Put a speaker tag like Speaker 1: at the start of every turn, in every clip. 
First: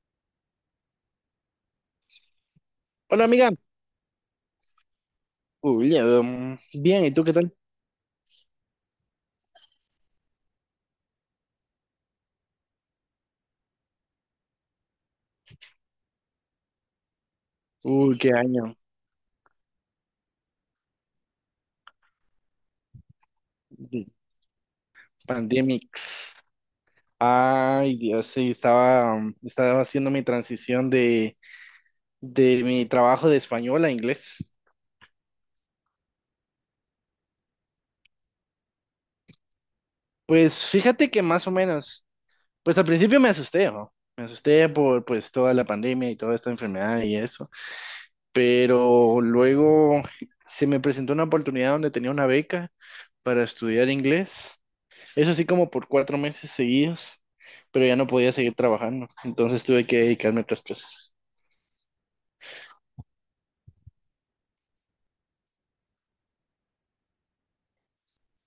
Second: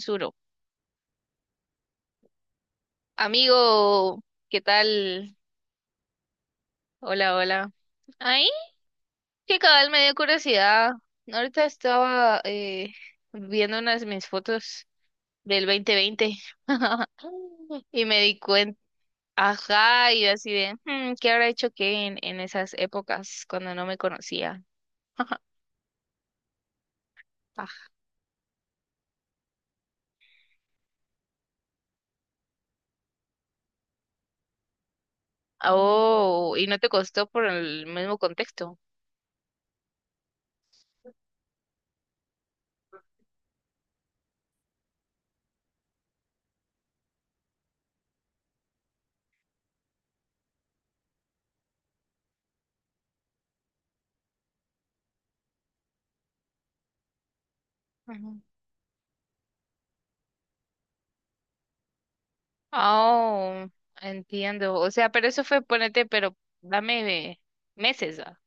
Speaker 1: Suro.
Speaker 2: Hola amiga.
Speaker 1: Amigo, ¿qué tal?
Speaker 2: Bien, ¿y tú qué
Speaker 1: Hola,
Speaker 2: tal?
Speaker 1: hola. Ay, que cabal me dio curiosidad. Ahorita estaba viendo unas de mis fotos del 2020 y
Speaker 2: Uy,
Speaker 1: me
Speaker 2: qué
Speaker 1: di
Speaker 2: año,
Speaker 1: cuenta, ajá, y yo así de, ¿qué habrá hecho qué en esas épocas cuando no me
Speaker 2: de
Speaker 1: conocía?
Speaker 2: pandemics.
Speaker 1: Ah,
Speaker 2: Ay, Dios, sí, estaba, estaba haciendo mi transición de mi trabajo de español a inglés.
Speaker 1: oh, y no te costó por el mismo contexto.
Speaker 2: Pues fíjate que más o menos, pues al principio me asusté, ¿no? Me asusté por pues toda la pandemia y toda esta enfermedad y eso, pero luego se me presentó una oportunidad donde tenía una beca para estudiar inglés. Eso sí como por 4 meses seguidos, pero ya no podía seguir trabajando, entonces tuve que dedicarme a otras cosas.
Speaker 1: Oh, entiendo. O sea, pero eso fue, ponete, pero dame meses, ¿va?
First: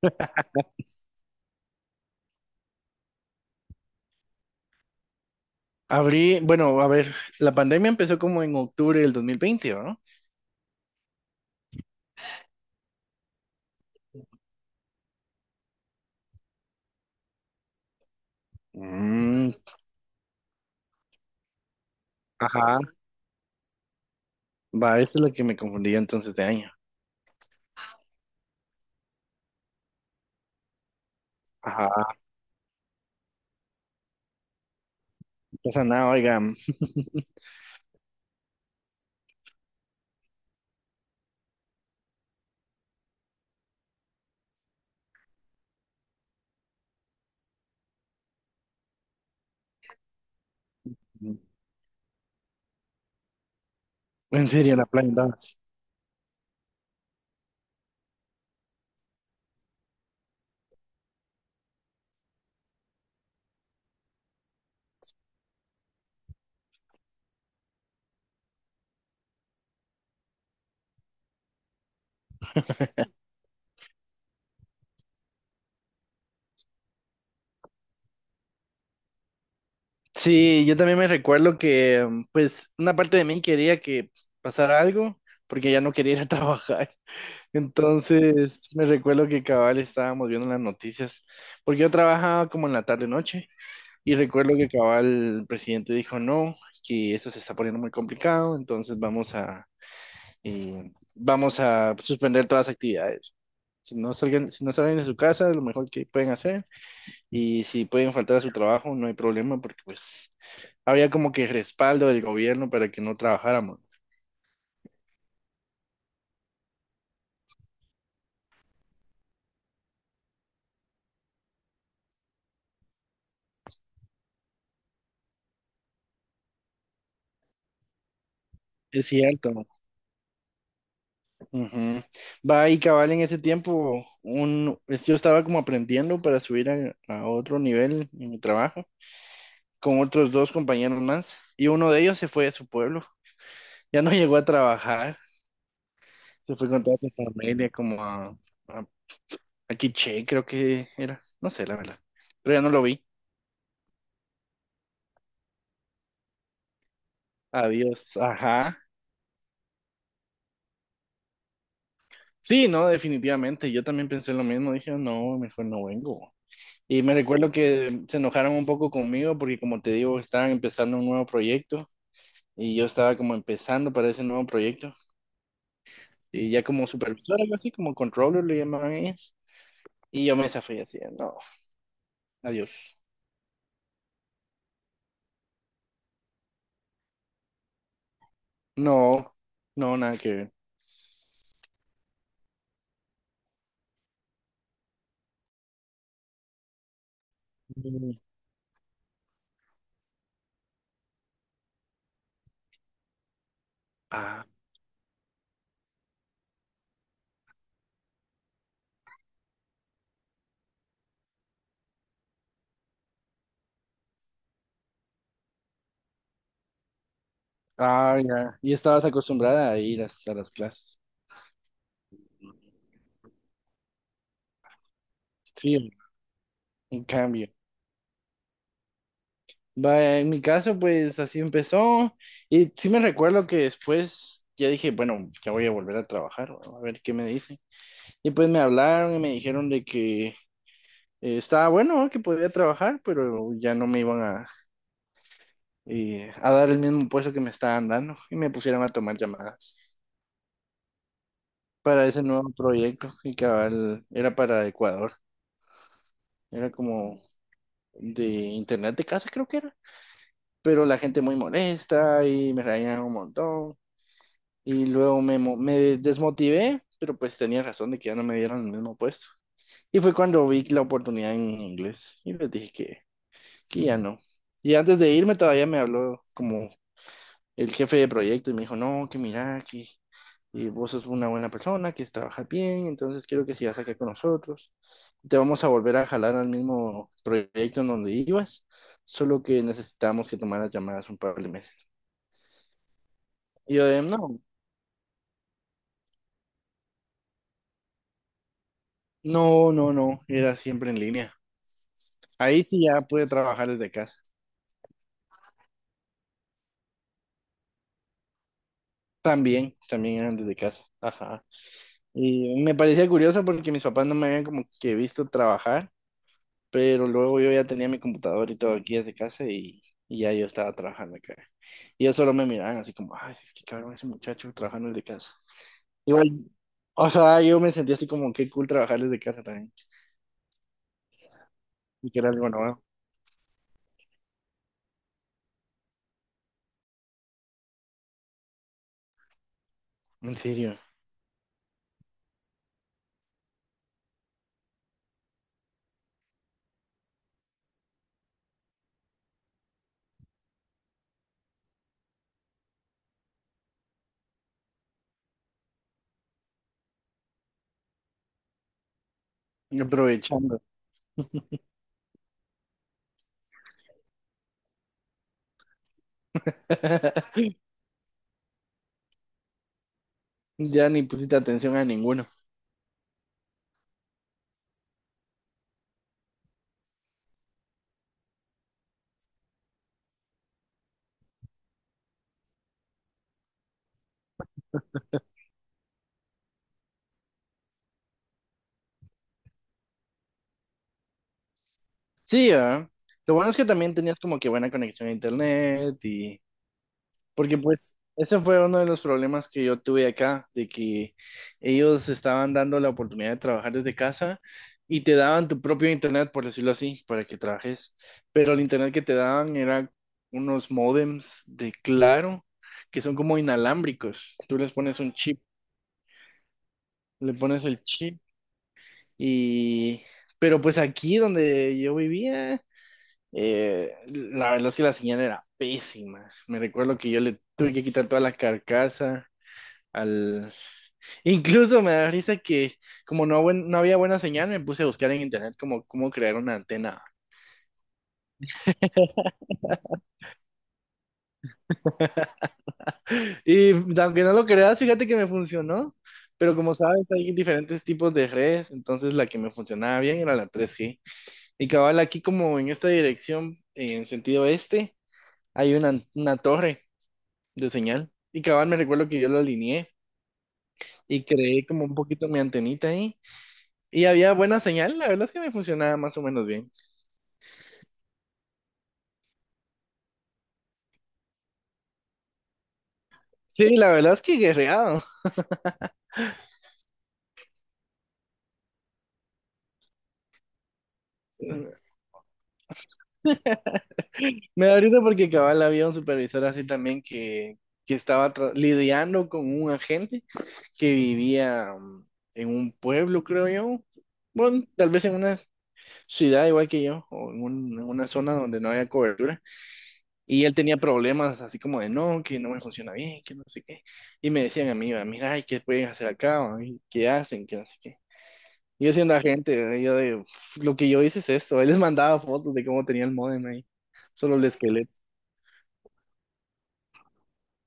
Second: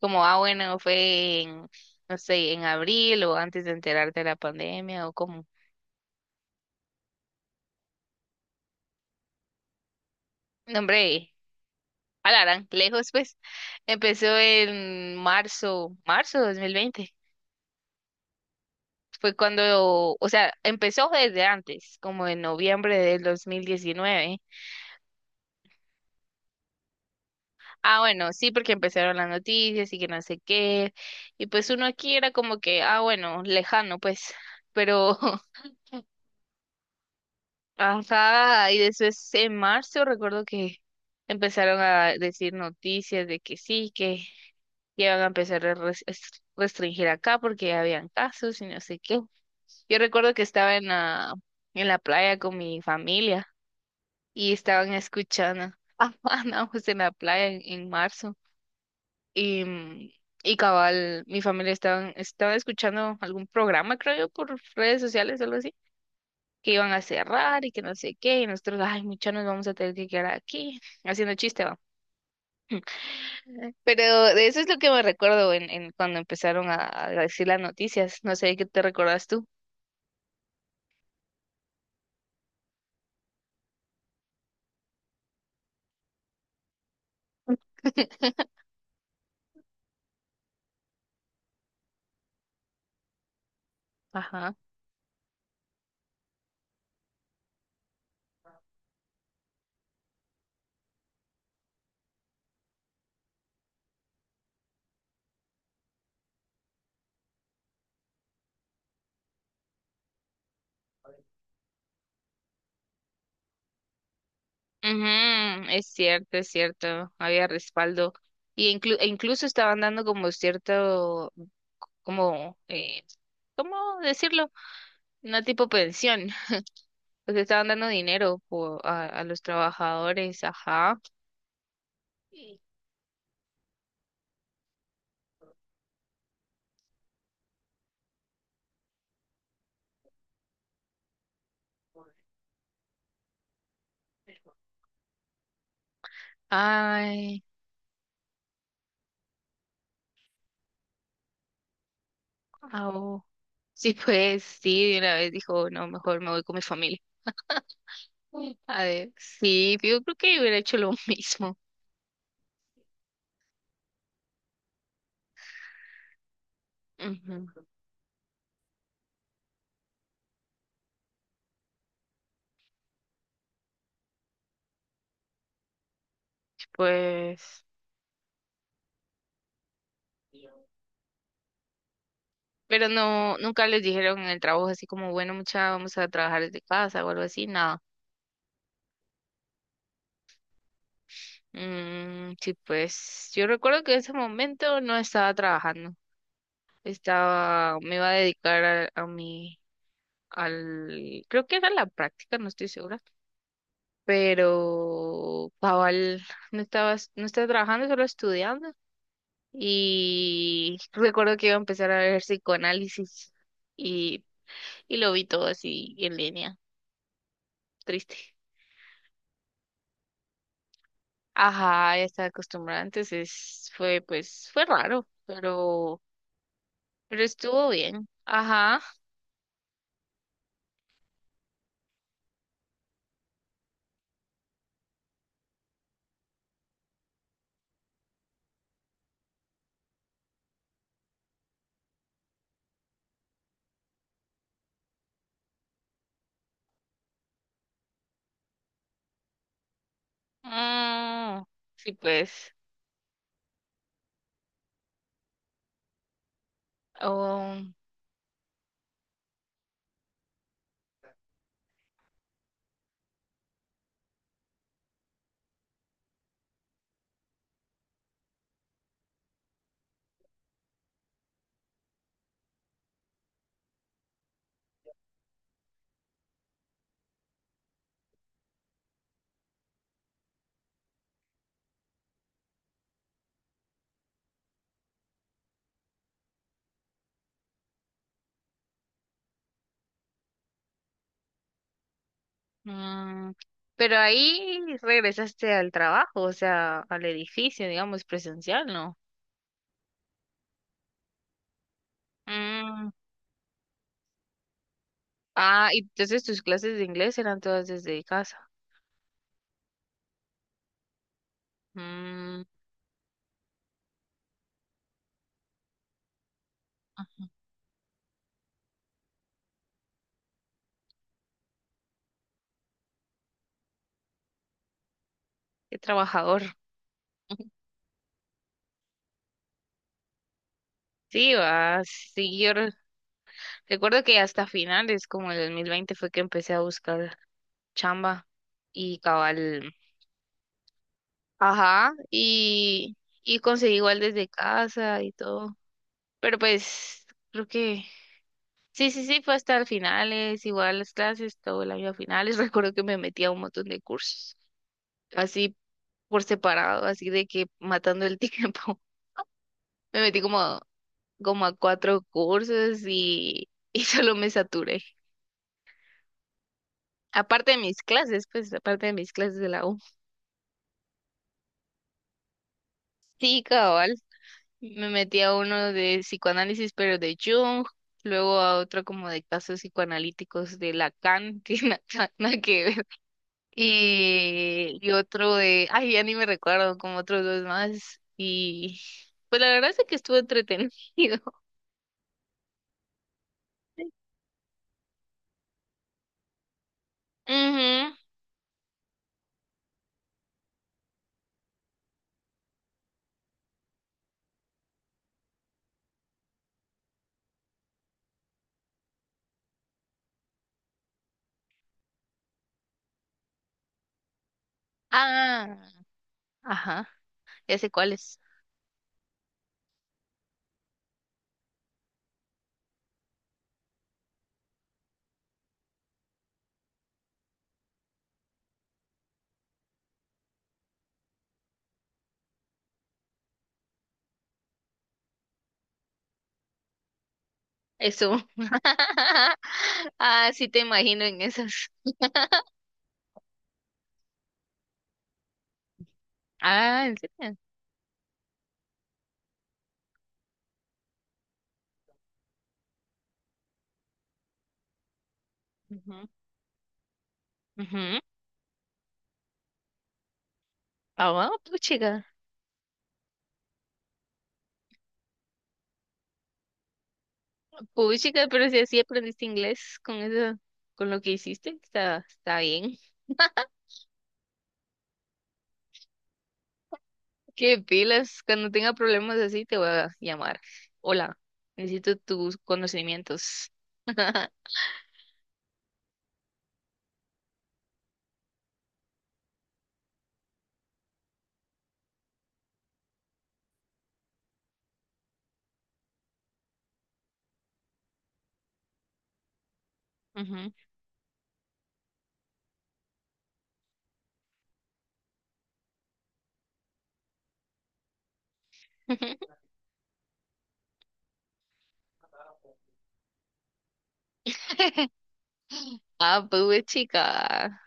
Speaker 1: Como, ah, bueno, fue en, no sé, en abril o antes de enterarte de la pandemia o como.
Speaker 2: Abrí, bueno, a ver, la pandemia empezó como en octubre del 2020, ¿no?
Speaker 1: No, hombre, alarán, lejos, pues. Empezó en marzo, marzo de 2020. Fue
Speaker 2: Mm,
Speaker 1: cuando, o sea, empezó desde antes, como en
Speaker 2: ajá,
Speaker 1: noviembre del 2019.
Speaker 2: va, eso es lo que me confundía entonces de año.
Speaker 1: Ah, bueno, sí, porque empezaron las noticias y que no sé qué. Y pues uno
Speaker 2: Ajá,
Speaker 1: aquí era como que, ah, bueno, lejano, pues. Pero,
Speaker 2: no pasa nada, oiga,
Speaker 1: ajá, y después en marzo recuerdo que empezaron a decir noticias de que sí, que ya iban a empezar a restringir acá porque ya habían casos y no sé qué. Yo recuerdo que estaba en la,
Speaker 2: mm,
Speaker 1: en la playa con mi familia
Speaker 2: en
Speaker 1: y
Speaker 2: serio, la
Speaker 1: estaban
Speaker 2: plan dos.
Speaker 1: escuchando. Ah, andábamos en la playa en marzo. Y, mm, y cabal, mi familia estaban, estaba escuchando algún programa, creo yo, por redes sociales, algo así, que iban a cerrar y que no sé qué, y nosotros, ay, muchachos, nos vamos a tener que quedar aquí, haciendo chiste, va. Pero de eso es lo que me recuerdo en cuando empezaron a decir las noticias, no sé qué te recuerdas tú.
Speaker 2: Sí, yo también me recuerdo que, pues, una parte de mí quería que pasara algo, porque ya no quería ir a trabajar. Entonces, me recuerdo que cabal estábamos viendo las noticias, porque yo trabajaba como en la tarde-noche, y
Speaker 1: Ajá.
Speaker 2: recuerdo que cabal el presidente dijo no, que esto se está poniendo muy complicado, entonces vamos a suspender todas las actividades. Si no salgan, si no salen de su casa, lo mejor que pueden hacer, y si pueden faltar a su trabajo, no hay problema, porque pues había como que respaldo del gobierno para que no trabajáramos.
Speaker 1: Ujú, es cierto, había respaldo. E incluso estaban dando como cierto, como, ¿cómo decirlo? Una tipo pensión. Pues estaban dando dinero a,
Speaker 2: Es
Speaker 1: a los
Speaker 2: cierto.
Speaker 1: trabajadores, ajá.
Speaker 2: Ujú. Va y cabal en ese tiempo, yo estaba como aprendiendo para subir a otro nivel en mi trabajo con otros 2 compañeros más y uno de ellos se fue a su pueblo, ya no llegó a trabajar, se fue con toda su
Speaker 1: Ay,
Speaker 2: familia como a, a Quiché creo que era, no sé la verdad, pero ya no lo vi.
Speaker 1: au. Sí, pues sí, de una vez dijo, no, mejor me voy con mi familia.
Speaker 2: Adiós, ajá.
Speaker 1: A ver, sí, yo creo que hubiera hecho lo mismo.
Speaker 2: Sí, no, definitivamente, yo también pensé lo mismo, dije, no, mejor no vengo. Y me recuerdo
Speaker 1: Ujú.
Speaker 2: que se enojaron un poco conmigo porque como te digo, estaban empezando un nuevo proyecto y yo estaba como empezando para ese nuevo proyecto y ya como supervisor, algo
Speaker 1: Pues,
Speaker 2: así, como controller le llamaban ellas. Y yo me zafé así, de, no,
Speaker 1: pero
Speaker 2: adiós.
Speaker 1: no, nunca les dijeron en el trabajo así como, bueno, mucha, vamos a trabajar desde casa o algo así, nada.
Speaker 2: No, no, nada que ver.
Speaker 1: Mm, sí, pues yo recuerdo que en ese momento no estaba trabajando, estaba, me iba a
Speaker 2: Mm,
Speaker 1: dedicar a mi al, creo que era la práctica, no estoy segura,
Speaker 2: Ah,
Speaker 1: pero Paval no estaba trabajando, solo estudiando. Y recuerdo que iba a empezar a ver psicoanálisis y, y lo vi todo así en línea, triste.
Speaker 2: ya. Y estabas acostumbrada a ir hasta las clases.
Speaker 1: Ajá, ya estaba acostumbrada, entonces fue, pues, fue raro,
Speaker 2: Sí,
Speaker 1: pero,
Speaker 2: en
Speaker 1: pero
Speaker 2: cambio.
Speaker 1: estuvo bien. Ajá.
Speaker 2: Va, en mi caso, pues así empezó. Y sí me recuerdo que después ya dije, bueno, ya voy a volver a trabajar, a ver qué me dicen. Y pues me hablaron y me dijeron de que eh, estaba bueno ¿no? que podía trabajar, pero ya no me iban a dar el mismo puesto que me estaban dando y me pusieron a tomar llamadas
Speaker 1: Mm, sí,
Speaker 2: para ese nuevo
Speaker 1: pues.
Speaker 2: proyecto y cabal era para Ecuador, era como
Speaker 1: um,
Speaker 2: de internet de casa creo que era, pero la gente muy molesta y me reían un montón y luego me desmotivé, pero pues tenía razón de que ya no me dieron el mismo puesto. Y fue cuando vi la oportunidad en inglés y les dije que ya no. Y antes de irme todavía me habló como el jefe de proyecto y me dijo, no, que mira, que vos sos una buena persona, que trabajas bien, entonces quiero que sigas acá con nosotros. Te vamos a volver a jalar al mismo proyecto en donde ibas, solo que necesitamos que tomaras llamadas un par de 2 meses.
Speaker 1: Mm,
Speaker 2: Y yo
Speaker 1: pero
Speaker 2: de, no,
Speaker 1: ahí regresaste al trabajo, o sea, al edificio, digamos, presencial, ¿no?
Speaker 2: no, no, no, era siempre en línea. Ahí sí
Speaker 1: Mm,
Speaker 2: ya pude trabajar desde casa.
Speaker 1: ah, y entonces tus clases de inglés eran todas desde casa.
Speaker 2: También, también eran desde casa. Ajá.
Speaker 1: Mm,
Speaker 2: Y me parecía curioso porque mis papás no me habían como que visto trabajar. Pero luego yo ya tenía mi computador y todo aquí desde casa y ya yo estaba trabajando acá. Y ellos solo me miraban así como, ay, qué cabrón ese muchacho trabajando desde casa.
Speaker 1: qué
Speaker 2: Igual,
Speaker 1: trabajador.
Speaker 2: o sea, yo me sentía así como, qué cool trabajar desde casa también.
Speaker 1: Sí, va,
Speaker 2: Y que era
Speaker 1: sí,
Speaker 2: algo
Speaker 1: yo
Speaker 2: nuevo,
Speaker 1: recuerdo que hasta finales, como el 2020 fue que empecé a buscar chamba y cabal.
Speaker 2: en serio,
Speaker 1: Ajá, y conseguí igual desde casa y todo. Pero pues creo que sí, sí, sí, fue hasta el finales, igual las clases, todo el año a finales. Recuerdo que me metía a un montón de cursos, así por separado, así de que matando el tiempo. Me metí como,
Speaker 2: aprovechando.
Speaker 1: como a cuatro cursos y, y solo me saturé. Aparte de mis clases, pues aparte de mis clases de la U.
Speaker 2: Ya ni pusiste atención a ninguno.
Speaker 1: Sí, cabal. Me metí a uno de psicoanálisis, pero de Jung, luego a otro como de casos psicoanalíticos de Lacan, que nada que ver. Y otro de, ay, ya ni me recuerdo, como otros dos más. Y pues la verdad es que estuvo entretenido.
Speaker 2: Sí, ¿verdad? Lo bueno es que también tenías como que buena conexión a internet y, porque
Speaker 1: Ujú.
Speaker 2: pues ese fue uno de los problemas que yo tuve acá, de que ellos estaban dando la oportunidad de trabajar desde casa y te daban tu propio internet, por decirlo así, para que trabajes. Pero el internet que te daban era unos módems de Claro, que son como inalámbricos. Tú les pones un chip,
Speaker 1: Ah, ajá,
Speaker 2: le
Speaker 1: ya
Speaker 2: pones
Speaker 1: sé
Speaker 2: el
Speaker 1: cuáles.
Speaker 2: chip y... Pero pues aquí donde yo vivía... la verdad es que la señal era pésima. Me recuerdo que yo le tuve que quitar toda la carcasa al... Incluso me da risa que como no, buen- no había buena señal, me puse a buscar en internet cómo crear una antena.
Speaker 1: Eso. Ah, sí te imagino en esas.
Speaker 2: Y aunque no lo creas, fíjate que me funcionó. Pero como
Speaker 1: Ah, ¿en
Speaker 2: sabes, hay
Speaker 1: serio?
Speaker 2: diferentes tipos de redes, entonces la que me funcionaba bien era la 3G. Y cabal, aquí como en esta dirección, en sentido este, hay una torre de
Speaker 1: Ujú, ujú.
Speaker 2: señal. Y cabal, me recuerdo que yo lo alineé
Speaker 1: Ah,
Speaker 2: y
Speaker 1: wow,
Speaker 2: creé como un
Speaker 1: puchica.
Speaker 2: poquito mi antenita ahí. Y había buena señal, la verdad es que me funcionaba más o menos bien.
Speaker 1: Puchica, pero si así aprendiste inglés con eso, con lo que hiciste, está bien.
Speaker 2: Sí, la verdad es que guerreado.
Speaker 1: Qué pilas, cuando tenga problemas así te voy a llamar. Hola, necesito tus conocimientos.
Speaker 2: Me da risa porque cabal había un supervisor así también que estaba lidiando con un agente que vivía en un pueblo, creo yo. Bueno, tal vez en una ciudad igual que yo, en una zona donde no había cobertura. Y
Speaker 1: Ujú.
Speaker 2: él tenía problemas así como de no, que no me funciona bien, que no sé qué. Y me decían a mí, va, mira, ay, ¿qué pueden hacer acá? ¿va? ¿Y ¿Qué hacen? Que no sé qué. Yo siendo agente, yo de, "Uf, lo que yo hice es esto." Él les mandaba fotos de cómo tenía el módem ahí. Solo el esqueleto
Speaker 1: Ah, pues güey, chica,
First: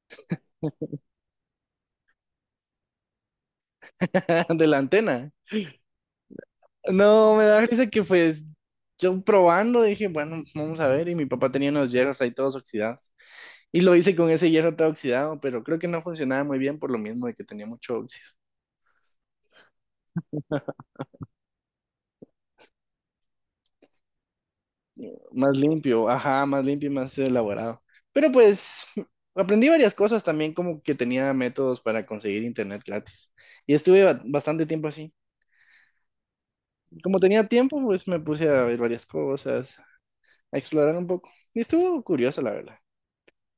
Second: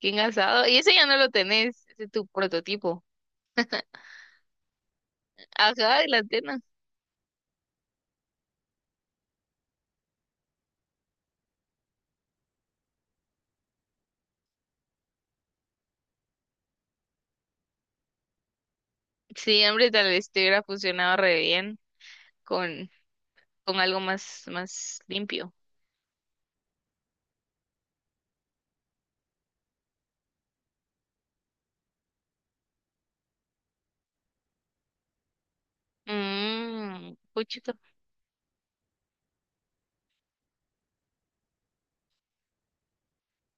Speaker 1: qué engasado. Y ese ya no lo tenés, ese es tu prototipo.
Speaker 2: de la antena.
Speaker 1: Ajá, de la antena.
Speaker 2: No, me da risa que pues yo probando dije, bueno, vamos a ver. Y mi papá tenía unos hierros ahí todos oxidados. Y lo hice con ese hierro todo oxidado, pero creo que no funcionaba muy bien por lo mismo de que tenía mucho óxido.
Speaker 1: Sí, hombre, tal vez te hubiera funcionado re bien con, con algo más, más limpio.
Speaker 2: Más limpio, ajá, más limpio y más elaborado. Pero pues aprendí varias cosas también, como que tenía métodos para conseguir internet gratis. Y estuve bastante tiempo así.
Speaker 1: Mmm,
Speaker 2: Como tenía
Speaker 1: puchica.
Speaker 2: tiempo, pues me puse a ver varias cosas, a explorar un poco. Y estuvo curioso, la verdad.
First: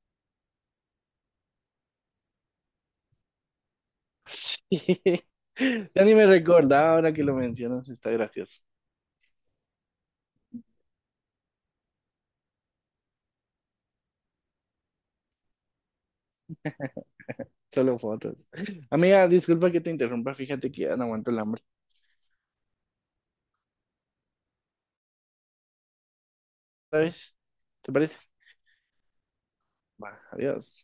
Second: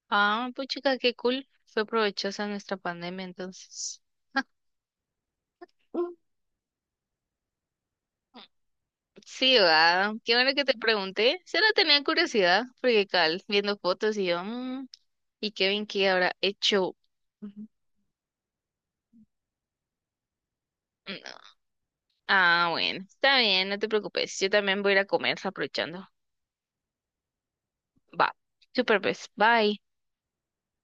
Speaker 1: Ah, puchica, qué cool. Fue provechosa nuestra pandemia entonces.
Speaker 2: Sí. Ya ni me recordaba ahora que lo mencionas, está gracioso.
Speaker 1: Sí, va. Qué bueno que te pregunté. Solo tenía curiosidad, porque cal, viendo fotos y yo, "Mm, ¿y Kevin qué habrá hecho? Ujú.
Speaker 2: Solo fotos. Amiga, disculpa que te interrumpa, fíjate que ya no aguanto el
Speaker 1: No.
Speaker 2: hambre.
Speaker 1: Ah, bueno, está bien, no te preocupes. Yo también voy a ir a comer aprovechando.
Speaker 2: ¿Sabes? ¿Te parece?
Speaker 1: Va. Super, pues. Bye.
Speaker 2: Va, adiós.